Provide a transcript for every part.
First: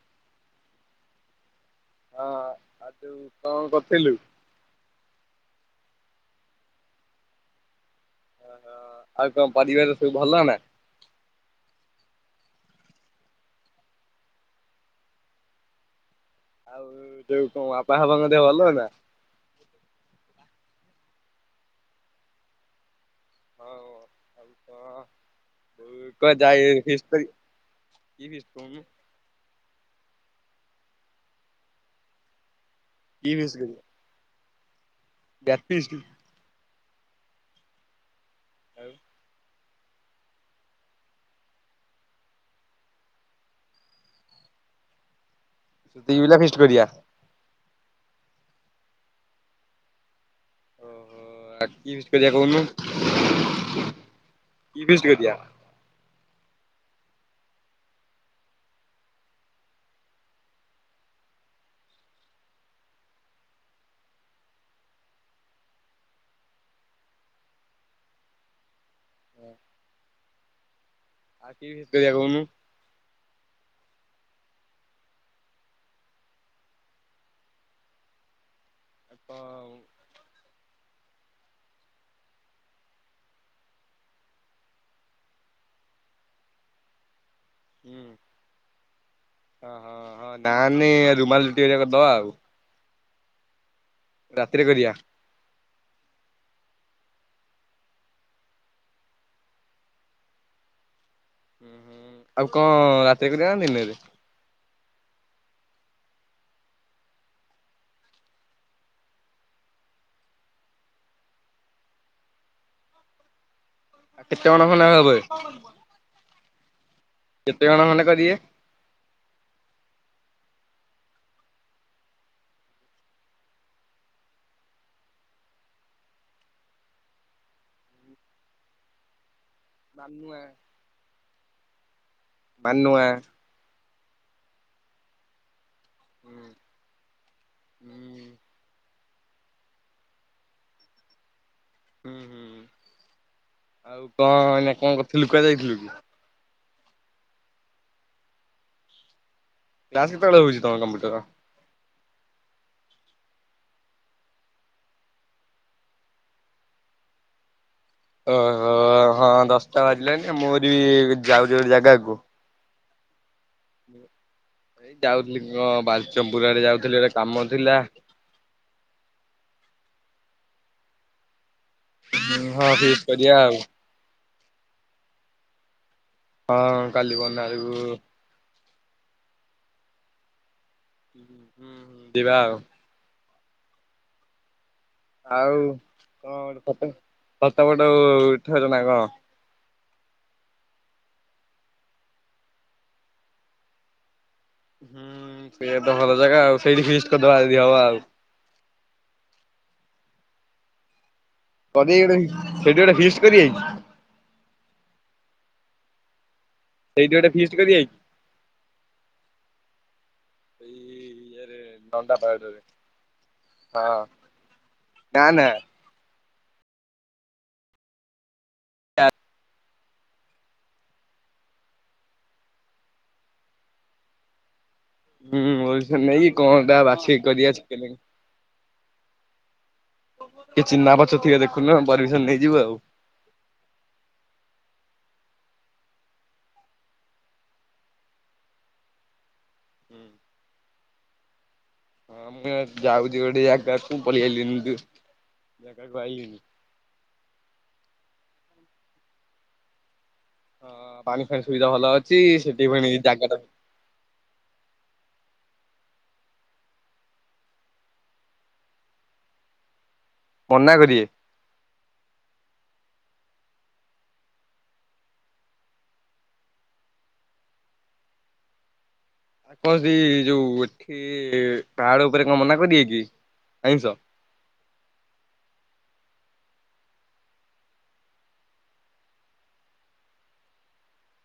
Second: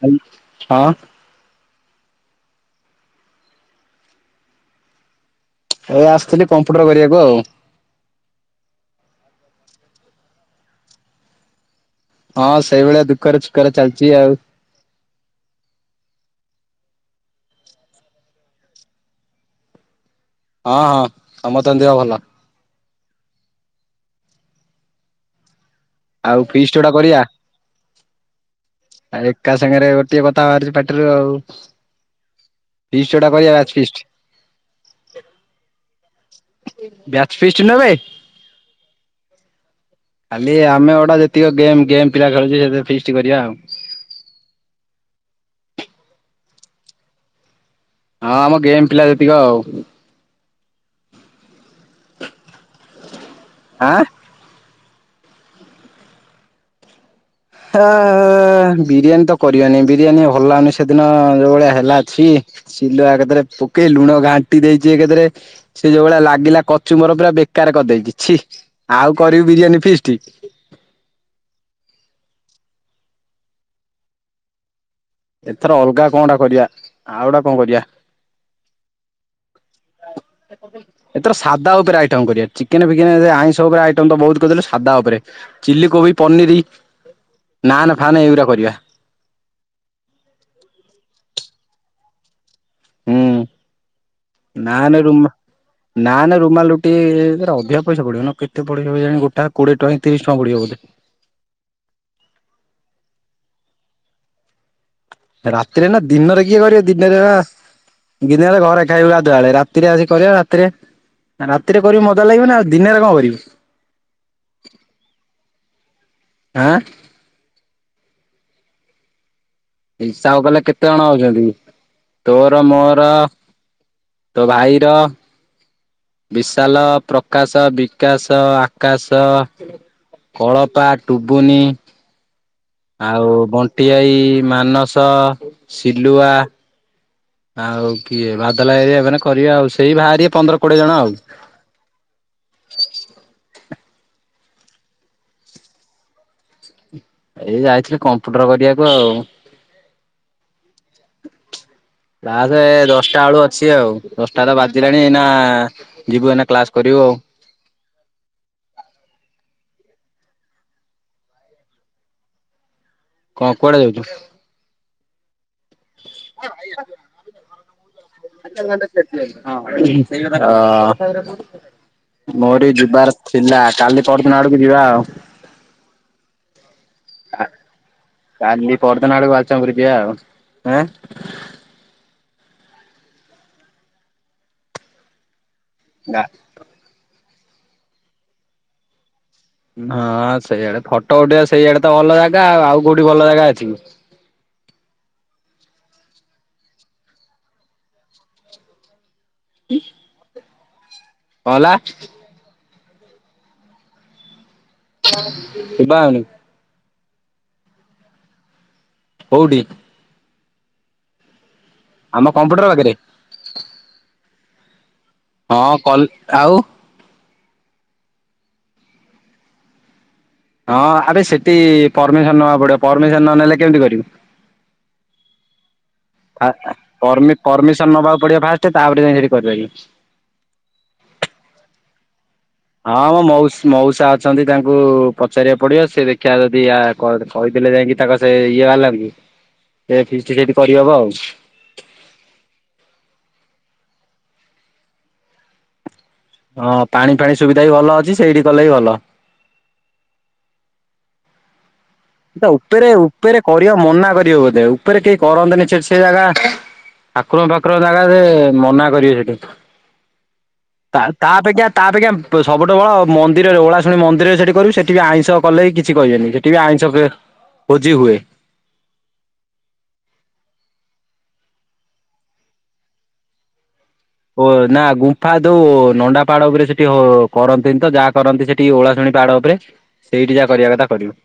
Hall ହଁ। ହଁ। ଆଉ ଯୋଉ କଣ କରୁଥିଲୁ? ଏଇ ଆସଥିଲି କମ୍ପ୍ୟୁଟର୍ କରିବାକୁ ଆଉ। ଆଉ ତମ ପରିବାରରେ ସବୁ ଭଲ ନା? ହଁ। ସେଇ ଭଳିଆ ଦୁଃଖରେ ଛୁକରେ ଚାଲିଛି ଆଉ। ଆଉ ଯୋଉ କଣ ବାପା ଫାପାଙ୍କ ଦେହ ଭଲ ନା? ହଁ ହଁ। ସମସ୍ତଙ୍କ ଦେହ ଭଲ। ହଉ ଆଉ। ଆଉ କଣ? ଆଉ ଫିଷ୍ଟ ଯୋଉଟା [unintelligible] ଆରେ ଏକା ସାଙ୍ଗେରେ ଗୋଟିଏ କଥା ବାହାରୁଛି। ପାଟିରୁ ଆଉ। ଫିଷ୍ଟି କି ଗୋଟେ ଫିଷ୍ଟ କରିବା। Batch feast. Batch feast? Batch feast ନୂହେଁ ବେ। ଆଉ? ଖାଲି ଆମେ ଗୋଗେ ଯେତିକି ଗେମ୍ ଗେମ୍ ପିଲା ଖେଳୁଛେ। ସେତେକ ଫିଷ୍ଟ୍ କରିବା ଆଉ। ସେତିିକି ପିଲା ଫିଷ୍ଟ୍ କରିବା। ହଁ ଆମ ଗେମ୍ ପିଲା ଯେତିକ ଆଉ। ଓହୋଃ। ଆଉ କି ଫିଷ୍ଟ୍ କରିବା କହୁନୁ? ଆଁ? କି ଫିଷ୍ଟ୍ କରିବା? ହଁ ବିରିୟାନୀ ତ କରିବାନି। ବିରିୟାନୀ ଆଉ ଭଲ୍ ଲାଗୁନି। ସେଦିନ ଯୋଉ ଭଳିଆ ହେଲା ଛି। ସିଲୁଆ କତିରେ ପକେଇ, ଲୁଣ ଘାଣ୍ଟି ଦେଇଛି ଏକା ଥରେ। ସେ ଯୋଉ ଭଳିଆ ଲାଗିଲା କଚି ମ୍ବର ପୁରା ବେକାର୍ କରି ଦେଇଛି ଛି। ଆଉ କରିବି ବିରିୟାନୀ ଫିଷ୍ଟି। ଆଉ କି ଫିଷ୍ଟ୍ କରିବା କହୁନୁ? ଏଥର ଅଲଗା କଣ ଟା କରିବା। ଆଉ ଗୋଟେ କଣ କରିବା। ଆଉ କଣ ଆଉ? ଏଥର ସାଧା ଉପରେ ଆଇଟମ୍ କରିବା। ଚିକେନ୍ ଫିକେନ୍ ରେ ଆଇଁଷ ଉପରେ ଆଇଟମ୍ ତ ବୋହୁତ୍ କରି ଦେଲେ। ସାଧା ଉପରେ ଚିଲି କୋବି, ପନିର୍, ନାନ୍ ହୁଁ ଫାନ୍ ଏଇଗୁରା କରିବା। ହଁ ହଁ ହଁ। ନାନ୍ ନେ, ରୁମାଲ୍ ରୁଟି ହାରିକା କରିଦବା ଆଉ। ହୁଁ। ରାତିରେ କରିବା। ନାନେ ରୁମାଲ୍ ନାନେ ରୁମାଲ୍ ରୁଟି ହେରା ଅଧିକ ପଇସା ପଡ଼ିବ। ନା କେତେ ପଡିବ କେଜାଣି। ଗୋଟା କୋଡ଼ିଏ ଟଙ୍କା କି ତିରିଶ ଟଙ୍କା ପଡ଼ିବ ବୋଧେ? ହୁଁ ହୁଁ। ଆଉ କଣ ରାତିରେ କରିବା ନା ଦିନେରେ? ରାତିରେ ନା। ଦିନରେ କିଏ କରିବ। ଦିନେରେ ହେରା ଆସ୍ ଦିନେରେ ଘରେ ଖାଇବୁ ଗାଧୁଆବେଳେ। ରାତିରେ ଆସିକି କରିବା। ରାତିରେ ରାତିରେ କରିବୁ ମଜା ଲାଗିବ ନା। ଆଉ ଦିନେରେ କଣ କରିବୁ? ଆଉ କେତେ ଜଣ ଖଣ୍ଡେ ଆଉ ହେବେ? ଆଁ। କେତେଜଣ ଖଣ୍ଡେ କରିବେ। ହିସାବ କଲେ କେତେଜଣ ହଉଛନ୍ତି ତୋର ମୋର। ତୋ ଭାଇର। ବିଶାଲ, ପ୍ରକାଶ, ବିକାଶ, ଆକାଶ। ମାନୁଆ କଳପା, ଟୁବୁନି। ମାନୁଆ ଆଉ ବଣ୍ଟିଭାଇ, ମାନସ। ସିଲୁଆ ହୁଁ ଆଉ କିଏ ବାଦଲ ଭାଈ ହେରିକା ହେବେ ନା କ କରିବା ଆଉ ସେଇ ବାହାରିବେ ପନ୍ଦର କୋଡିଏ ଜଣ ଆଉ। ହୁଁ ହୁଁ, ଆଉ କଣ ଏଇନା କଣ କରୁଥିଲୁ କୁଆଡେ ଯାଇଥିଲୁକି? ଏ ଯାଇଥିଲି କମ୍ପୁଟର କରିବାକୁ ଆଉ। କ୍ଲାସ୍ କେତେଳେ ହଉଛି ତମ କମ୍ପ୍ୟୁଟର? କ୍ଲାସ ଦଶଟା ବେଳୁଅଛି ଆଉ ଦଶଟା ତ ବାଜିଲାଣି ଏଇନା। ଯିବୁ ଏଇନା କ୍ଲାସ କରିବୁ ଆଉ। ଓ ହୋ ହଁ ଦଶଟା ବାଜିଲାଣିି ମୋରି ଯାଉଛି ଗୋଟେ ଜାଗାକୁ। କଣ କୁଆଡେ ଯାଉଛୁ। ଯାଉଥିଲି ଅ ବାଲଚମ୍ପୁର ଆଡ଼େ ଯାଉଥିଲି ଗୋଟେ କାମ ଥିଲା। ହଁ। ମୋରି ହଁ ଫିଷ୍ଟ୍ ଯିବାର କରିବା ଆଉ। ଥିଲା କାଲି ପରଦିନ ଆଡକୁ ଯିବା ଆଉ। ହଁ କାଲି ପରଦିନ ଆଡ଼କୁ। କାଲି ପରଦିନ ଆଡକୁ ବଲଚନ୍ଦ୍ରପୂର୍ ଯିବା ଆଉ। ହୁଁ ହୁଁ ଯିବା ଆଉ। ଆଉ ଆଁ କଣ ଗୋଟେ ଫଟ ଫୋଟ ଫଟ ଉଠଉଛ ନା କଣ? ଅଁ ସେଇଆଡେ ଫଟୋ ଉଠେଇିବା ସେଇଆଡେ ତ ଭଲ ଜାଗା ଆଉ ଆଉ କୋଉଠି ଭଲ ଜାଗା ଅଛି କି। ଉଁ ସେୟା ତ ଭଲ ଜାଗା ଆଉ ସେଇଠି ଫିଷ୍ଟ୍ କରିଦବା ଯଦି ହବ ଆଉ। ଉଁ। ପଦୀଗଡେ ହୈ ସେଠି ଗୋଟେ ଫିଷ୍ଟ୍ କରିଆ କି? ସୁବାଉନି। ସେଇଠି ଗୋଟେ ଫୀଷ୍ଟ୍ କରିବା କି? କୋଉଠି? ସେଇ ଇଏରେ ନଣ୍ଡା ଆମ ପାହାଡରେ କମ୍ପ୍ୟୁଟର ପାଖରେ ହଁ। ନା ନା ହଁ କଲ୍ ଆଉ। ହଁ ଆବେ ସେଠି ପରମିସନ୍ ନବା ପଡିବ ପରମିସନ୍ ନ ନେଲେ କେମିତି କରିବୁ। ହୁଁ ପର୍ମିସନ୍ ନେଇକି କଣଟା ବାଛିକୁ କରିବା ଚିକେନ। ପଡ଼ିଆ ଫାଷ୍ଟରେ ତାପରେ ଯାଇ ସେଠି କରିବା ଫିଷ୍ଟ। କିଏ ଚିହ୍ନା ପରିଚୟ ଥିବେ ଦେଖୁନୁ ପରମିସନ ନେଇଯିବୁ ଆଉ। ହଁ ମୋ ମଉସ୍ ମଉସା ଅଛନ୍ତି ତାଙ୍କୁ ପଚାରିବାକୁ ପଡିବ ସେ ଦେଖିବା ଯଦି ୟା କ କହିଦେଲେ ଯାଇକି ତାଙ୍କ ସେ ଇଏ ବାଲାଙ୍କୁ ସେ ଫିଷ୍ଟ୍ ସେଠି କରିହବ ଆଉ। ହଁ ମୁଁ ଯାଉଛି ଗୋଟେ ଜାଗାକୁ ପଳେଇଆଇଲିଣି ଜାଗାକୁ ଆଇଲିଣି। ହଁ ପାଣି ଫାଣି ସୁବିଧା ବି ଭଲ ଅଛି ସେଇଠି କଲେ ବି ଭଲ। ହଁ ପାଣି ଫାଣି ସୁବିଧା ଭଲ ଅଛି ସେଠି ଫୁଣି ଜାଗା ଟା ଦିଅ ମନା କରିବ ବୋଧେ ଉପରେ କେହି କରନ୍ତିନି ଯେ ସେ ଜାଗା ଠାକୁର ଭାକୁର ଜାଗା ଯେ ମନା କରିବେ ସେଠି। ମନା କରିିବେ। ତାପେକ୍ଷା ତା ଅପେକ୍ଷା ସବୁଠୁ ବଡ ମନ୍ଦିରରେ ଓଳା ଶୁଣି ମନ୍ଦିରରେ ସେଠି କରିବୁ ସେଠି ବି ଆଇଁଷ। କଲେ ବି କିଛି କହିବେନି ସେଠି ବି ଆଇଁଷ ଏ ଭୋଜି ହୁଏ। କଣ କି ଯୋଉ ଏଠି ପାହାଡ଼ ଉପରେ କଣ ମନା କରିିଏ କି ଆଇଁଷ। ଓ ନା ଗୁମ୍ଫା ଦଉ ନଣ୍ଡା ପାହାଡ ଉପରେ ସେଠି ହୋ କରନ୍ତିନି ତ ଯାହା କରନ୍ତି ସେ ଟି ଓଳା ଶୁଣି ପାହାଡ ଉପରେ ସେଇଠି ଯାହା କରିବା କଥା କରିବ।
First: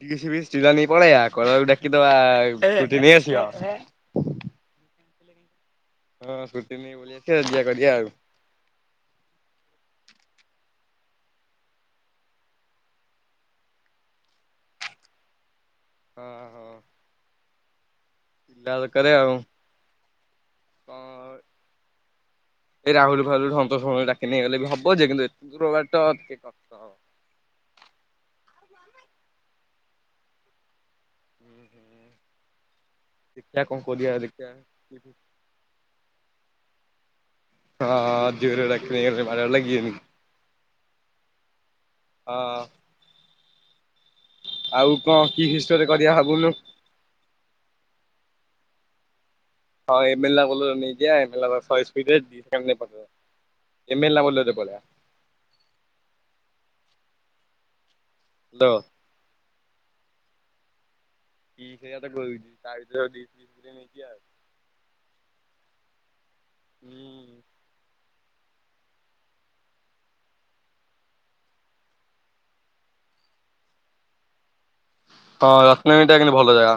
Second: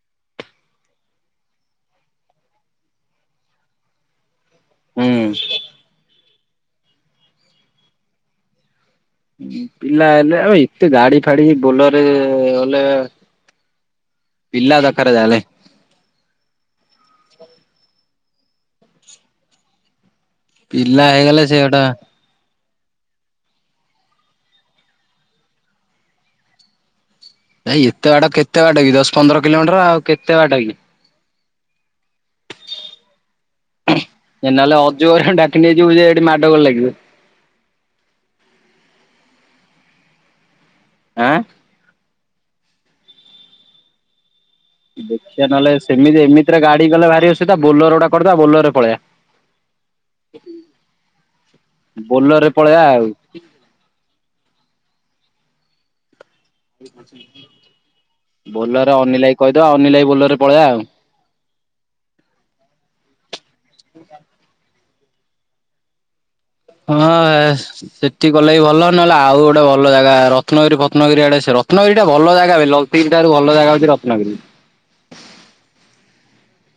ଡିସ୍ ବିସ୍ ଚିରା ନେଇ ପଳେଇବା କଲାଉ ଡାକିଦେଆ ଆଉ ଏ ତୁ ଥିନେ ନେଇଆସିବ। ହୁଁ। ହଁ ସ୍କୁଟି ନେଇ ବୁଲି ଆସିବା ଏଞ୍ଜୟ୍ କରିବା ଆଉ। ପିଲା ହେଲେ ଆଉ ଏତେ ଗାଡି ଫାଡି ବୋଲର ରେ ଗଲେ ପିଲା ଦରକାର ଯାହେଲେ। ହଁ ହଁ। ପିଲା ଦରକାର ଆଉ ପିଲା ହେଇଗଲେ ସେ ଗୋଟେ ଏ ରାହୁଲ ଫାହୁଲ ସନ୍ତୋଷ ଫନ୍ତୋଷ ଡାକି ନେଇଗଲେ ବି ହବ ଯେ, କିନ୍ତୁ ଏତେ ଦୂର ବାଟ ଟିକେ କଷ୍ଟ ହେବ। ଭାଇ ଏତେ ବାଟ କେତେ ବାଟ କି ଦଶ ପନ୍ଦର କିଲୋମିଟର ଆଉ କେତେ ବାଟ କି? ଦେଖିବା କଣ କରିବା ଦେ ଏ ନହେଲେ ଅଜୁ ହେରିକା ଙ୍କୁ ଡାକି ନେଇଯିବୁ ଯେ ଏଠି ମାଡ଼ ଗୋଳ ଲାଗିବେ। ହଁ ଜୋରେ ଲାଗିଲେ ମାଡ ଗୋଳ ଲଗିବେନି। ଆଁ। ହଁ। ଆଉ କଣ କି ଦେଖିବା ନହେଲେ ହିଷ୍ଟରେ କରିବା ସେମିତି ଭାବୁନୁ ଏମିତିରେ ଗାଡି ଗଲେ ଭାରି ଅସୁବିଧା ବୋଲୋର ଗୋଟେ କରିଦବା ବୋଲୋରରେ ପଳେଇବା। ହଁ ଏ ମେଲା ଗ ନେଇଯ ଏ ମେହ ସ୍ପି ସେ ବୋଲରରେ [unintelligible] ପଳେଇବା ଆଉ ଏମଏଲ ବଲୁ ବୋ [unintelligible] ହାଲୋ ବୋଲରରେ ଅନିଲ ଭାଇ କୁ କହିଦବା, ଅନିଲ ଭାଇ ବୋଲରର ରେ ପଳେଇବା ଆଉ। କି ସେଇଟା କରିବ ତା ଭିତରେ ବୋଲି ନେଇେକି ଆଉ,। [unintelligible] ହୁଁ ହଁ। ଗଲେ ବି ଭଲ ନହେଲେ ଆଉ ଗୋଟେ ଭଲ ଜାଗା ରତ୍ନଗିରି ଫତ୍ନଗିରି ଆଡେ ସେ ରତ୍ନଗିରିଟା ଭଲ ଜାଗାବେ। ତିନଟା ରୁ ଭଲ ଜାଗା ଅଛି ରତ୍ନଗିରି। ହଁ ରତ୍ନଗିରି ଟା ଖାଲି ଭଲ ଜାଗା।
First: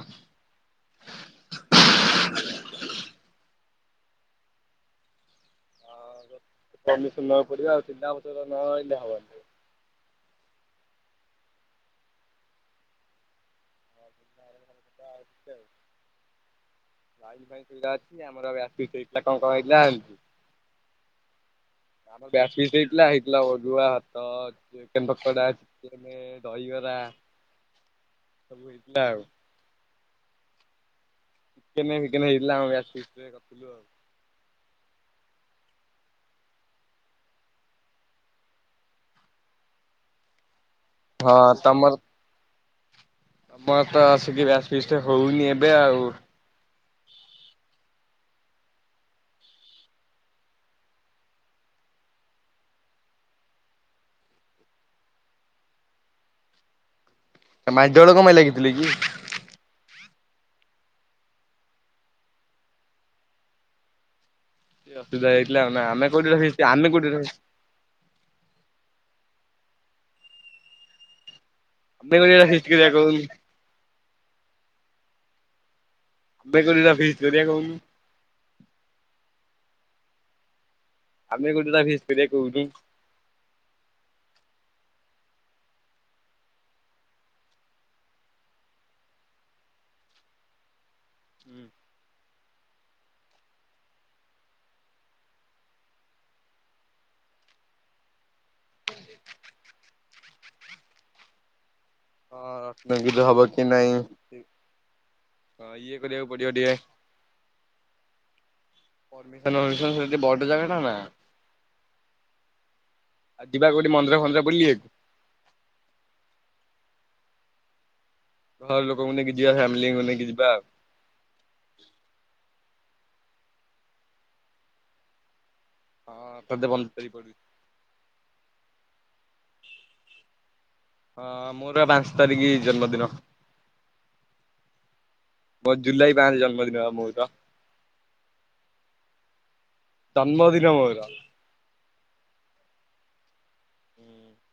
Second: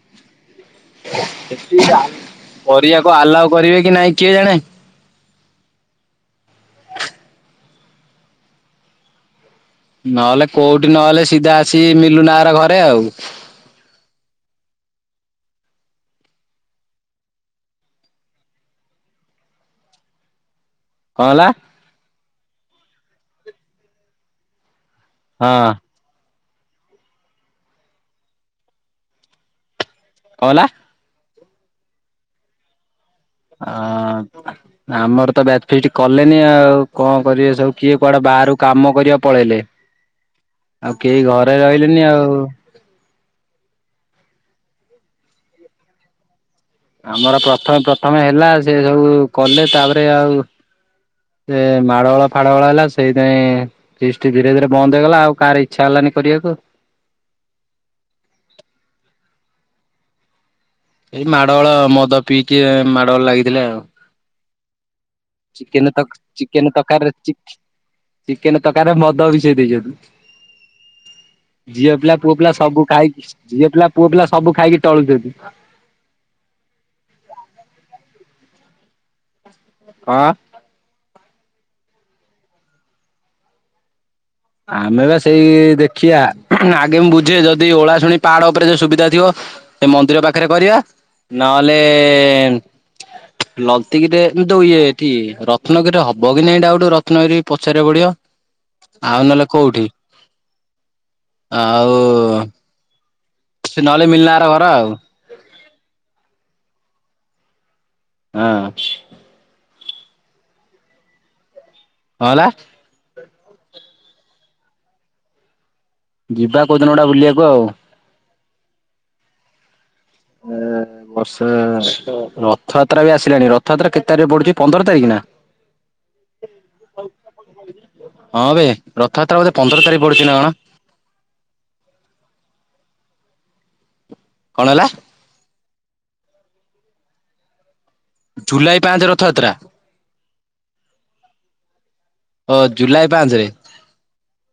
କରିବାକୁ ଆଲାଓ କରିବେ କି ନାଇଁ କିଏ ଜାଣେ। ହଁ ପ୍ରମିଶନ ନବାକୁ ପଡ଼ିବ ଆଉ ତିନିଟା ବୋତଲ ନଆଣିଲେ ହେବନି। ନହେଲେ କୋଉଠି ନହେଲେ ସିଧା ଆସି ମିଲୁନାର ଘରେ ଆଉ। ଆ [inaudible] ଆମର ବ୍ୟାଚ ଫିଷ୍ଟ ହେଇଥିଲା କଣ କଣ ହେଇଥିଲା ଆଉ କଣ ହେଲା। ଆମ ବ୍ୟାଚ ଫିଷ୍ଟ ହେଇଥିଲା ହେଇଥିଲା ଅରୁଆ ଭାତ ଚିକେନ ପକଡା। ହଁ ଦହିବରା ସବୁ ହେଇଥିଲା ଆଉ। କଣ ହେଲା? ଚିକେନ ଫିକେନ ହେଇଥିଲା ଆମ ବ୍ୟାଚ ଫିଷ୍ଟରେ। କରିଥିଲୁ ଆଉ। ଆଁ। ଆମର ତ ବ୍ୟାଚ ଫିଷ୍ଟ କଲେନି ଆଉ କଣ କରିବେ ସବୁ କିଏ କୁଆଡେ ବାହାର କୁ କାମ କରିବା କୁ ପଳେଇଲେ। ଆଉ କେହି ଘରେ ରହିଲେନି ଆଉ। ଆମର ତ ଆସିକି ବ୍ୟାଚ ଫିଷ୍ଟ ହଉନି ଏବେ ଆଉ। ଆମର ପ୍ରଥମେ ପ୍ରଥମେ ହେଲା ସେ ସବୁ କଲେ ତାପରେ ଆଉ ସେ ମାଡ଼ ଗୋଳ ଫାଡ ଗୋଳ ହେଲା ସେଇଥି ପାଇଁ ଫିଷ୍ଟ ଧୀରେ ଧୀରେ ବନ୍ଦ ହେଇଗଲା ଆଉ କାହାର ଇଚ୍ଛା ହେଲାନି କରିବାକୁ। ମାଡ ଗୋଳ କଣ ପାଇଁ ଲାଗିଥିଲେ କି? ଏଇ ମାଡ଼ ଗୋଳ ମଦ ପିଇକି ମାଡ଼ଗୋଳ ଲାଗିଥିଲେ ଆଉ। କିଛି ଅସୁବିଧା ହେଇଥିଲା ଆଉ ନା ଚିକେନ ଆମେ ତକ କୋଉଠି ଗୋଟେ ଫିଷ୍ଟ ଚିକେନ ଆମେ କୋଉଠି ତରକାରୀ ରେ ଗୋଟେ ଚିକ୍ ଚିକେନ ତକାରୀରେ ମଦ ମିଶେଇ ଦେଇଛନ୍ତି। ଝିଅ ପିଲା ଆମେ କୋଉଠି ପୁଅ ଗୋଟେ ପିଲା ଫିଷ୍ଟ ସବୁ କରିବା କହୁନୁ ଖାଇକି, ଝିଅ ପିଲା ପୁଅ ପିଲା ସବୁ ଖାଇକି ଟଳୁଛନ୍ତି। ଆମେ କରିବା ଫିଷ୍ଟି କରିବା କହୁନୁ। ହଁ। ଆମେ ଗୋଟେ ଦିନ ଫିଷ୍ଟି କରିବା କଉଠି। ଆମେ ବା ସେଇ ଦେଖିବା, ଆଗେ ମୁଁ ବୁଝେ ଯଦି ଓଳା ଶୁଣି ପାହାଡ ଉପରେ ଯଦି ସୁବିଧା ଥିବ। ସେ ମନ୍ଦିର ପାଖରେ କରିବା। ନହେଲେ ନତିକିରେ କିନ୍ତୁ ଇଏ ଏଠି ରତ୍ନଗିରି ରେ ହବ କି ନାଇଁ ଡାଉନ୍ ରତ୍ନଗିରି କି ପଚାରିବାକୁ ପଡିବ। ଆଉ ନହେଲେ କୋଉଠି? ଆଉ ହଁ। ରତ୍ନଗିରି ରେ ହବ କି? ସେ ନହେଲେ ମିଲ୍ଲା ର ଘର ଆଉ ହଁ। ଇଏ କରିବାକୁ ପଡିବ ଟିକେ। ହଁ। ପରୀମିସନ୍ ମିଳୁଛି ମାନେ ସେଟା ଟିକେ ବଡ଼ ଜାଗା ଟା ନା? କଣ ହେଲା? ଆଉ ଯିବା କୋଉଠି ମନ୍ଦିର ଫନ୍ଦିର ବୁଲିବାକୁ? ଯିବା କୋଉ ଦିନ ଗୋଟେ ବୁଲିବାକୁ ଆଉ। ଘର ଲୋକଙ୍କୁ ନେଇକି ଯିବା। ଫ୍ୟାମିଲିଙ୍କୁ ନେଇକି ଯିବା ଏ ଆଉ। ବର୍ଷା ତ। ରଥ ଯାତ୍ରା ବି ଆସିଲାଣି। ରଥଯାତ୍ରା କେତେ ତାରିଖ ପଡୁଛି? ପନ୍ଦର ତାରିଖ ନା? ହଁ। ବୋଧେ ପନ୍ଦର୍ ତାରିଖ ପଡୁଛି। ହଁ ବେ। ରଥ ଯାତ୍ରା ବୋଧେ ପନ୍ଦର ତାରିଖ ପଡୁଛି ନା କଣ? ହଁ। ମୋର ପାଞ୍ଚ ତାରିଖ୍ ଜନ୍ମ ଦିନ। କଣ ହେଲା? ମୋର୍ ଜୁଲାଇ ବାରରେ ଜନ୍ମଦିନ ପା ମୋର। ଜୁଲାଇ ପଞ୍ଚେ ରଥ ଯାତ୍ରା? ଜନ୍ମଦିନ ମୋର ହଁ। ଜୁଲାଇ ପାଞ୍ଚେ ରେ? [inaudible]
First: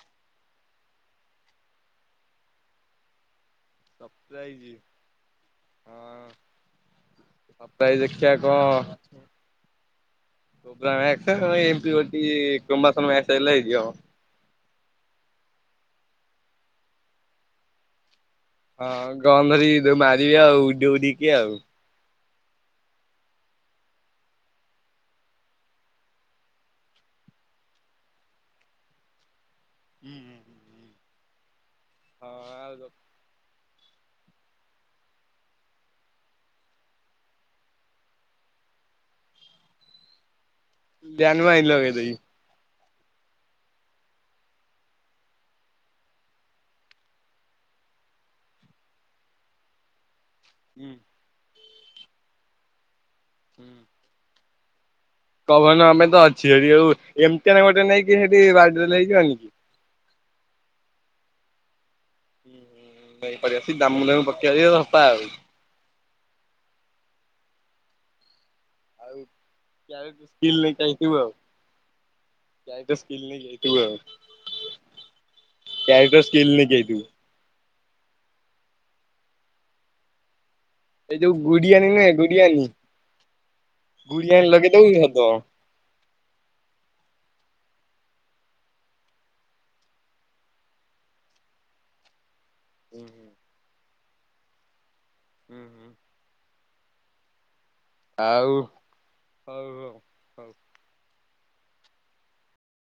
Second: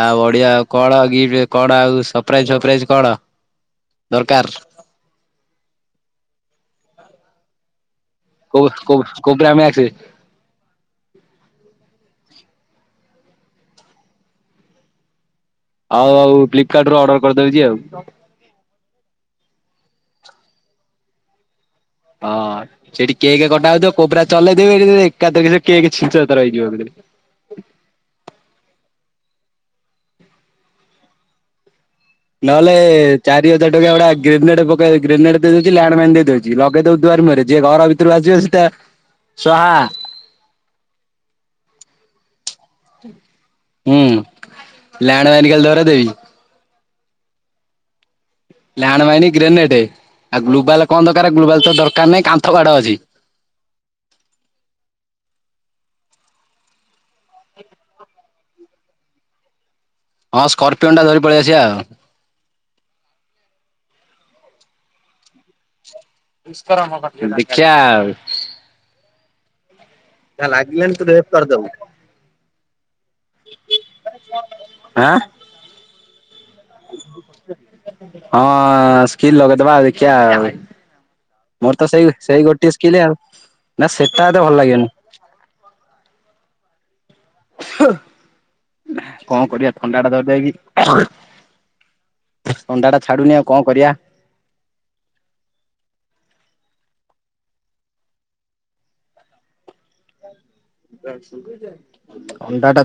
ଆଉ ବଢ଼ିଆ। ଆଉ କଣ ଗିଫ୍ଟରେ କଣ ଆଉ ସପ୍ରାଇଜି ଫପ୍ରାଇଜି କଣ? ଦରକାର? ସପ୍ରାଇଜି? ହଁ। ସପ୍ରାଇଜି ଦେଖିଆ କୋଉ କଣ? କୋଉ କୋବ୍ରା ମ୍ୟାକ୍ସ [unintelligible] ହଉ ଆଉ। ଫ୍ଲିପକାର୍ଟ ରୁ ଅର୍ଡର୍ କରି ଦୋଉଛି ଆଉ। ହଁ। ଆଉ ଗନ୍ ଧରିକି ଯୋଉ ମାରିବେ ଆଉ ଉଡ଼ି ଉଡ଼ିକି ଆଉ। ହଁ। ସେଇଠି କେକ୍ କଟା ହୋଉଥିବ। କୋବ୍ରା ଚଲେଇ ଦେବି ହେଇଠିକିରି ଯେ ଏକା ଥରକେ ସେ କେକ୍ ଛିନ୍ ଛତର ହେଇଯିବ ଏକା ଥରେ। ହୁଁ ହୁଁ ହୁଁ। ନହେଲେ ଚାରି ହଜାର ଟଙ୍କା ଗୁଡା ଗ୍ରାନାଇଟ ପକେଇ ଗ୍ରାନାଇଟ [unintelligible] ଯେ ଘର ଭିତରୁ ଆସିବ ସି ଟା ସ୍ୱାହା। [unintelligible] [unintelligible] Land mine grenade. ଆଉ ଗ୍ଲୋବାଲ୍ କଣ ଦରକାର? ଗ୍ଲୋବାଲ୍ ତ ଦରକାର ନାହିଁ। କାନ୍ଥ ବାଡ଼ ଅଛି। ହୁଁ। [unintelligible] ଆମେ ତ ଅଛେ [unintelligible] ଏମ୍ତିଆ ନାଇଁ ମ ମତେ ନେଇକି ସେଠି [unintelligible] ହଁ। ସ୍କର୍ପିଓନ୍ଟା ଧରି ପଳେଇ ଆସିିବା। [unintelligible] ଦେଖିଆ ଆଉ। [unintelligible] [unintelligible] ଟାଇଗର୍ ସ୍କିଲ୍ ନେଇକି ଆଇଥିବୁ। ହଁ। ସ୍କିଲ୍ ଲଗେଇ ଦବା। ଦେଖିଆ ଆଉ। ଏଇ ଯୋଉ ମୋର୍ ତ ଗୁଡିଆନି ସେଇ ନୁହେଁ ସେଇ ଗୁଡିଆନି ଗୋଟିଏ ସ୍କିଲ୍ ଆଉ। ନା ସେଟା ଏତେ ଗୁଡିଆନି ଭଲ୍ ଲାଗିବନି। [unintelligible] କଣ କରିବା ଥଣ୍ଡା ଟା ଧରି ଦେଇଚି? ଥଣ୍ଡାଟା ଛାଡୁନି। ଆଉ କଣ କରିବା? ହୁଁ ହୁଁ। ଆଉ। ହଉ। ଅଣ୍ଡାଟା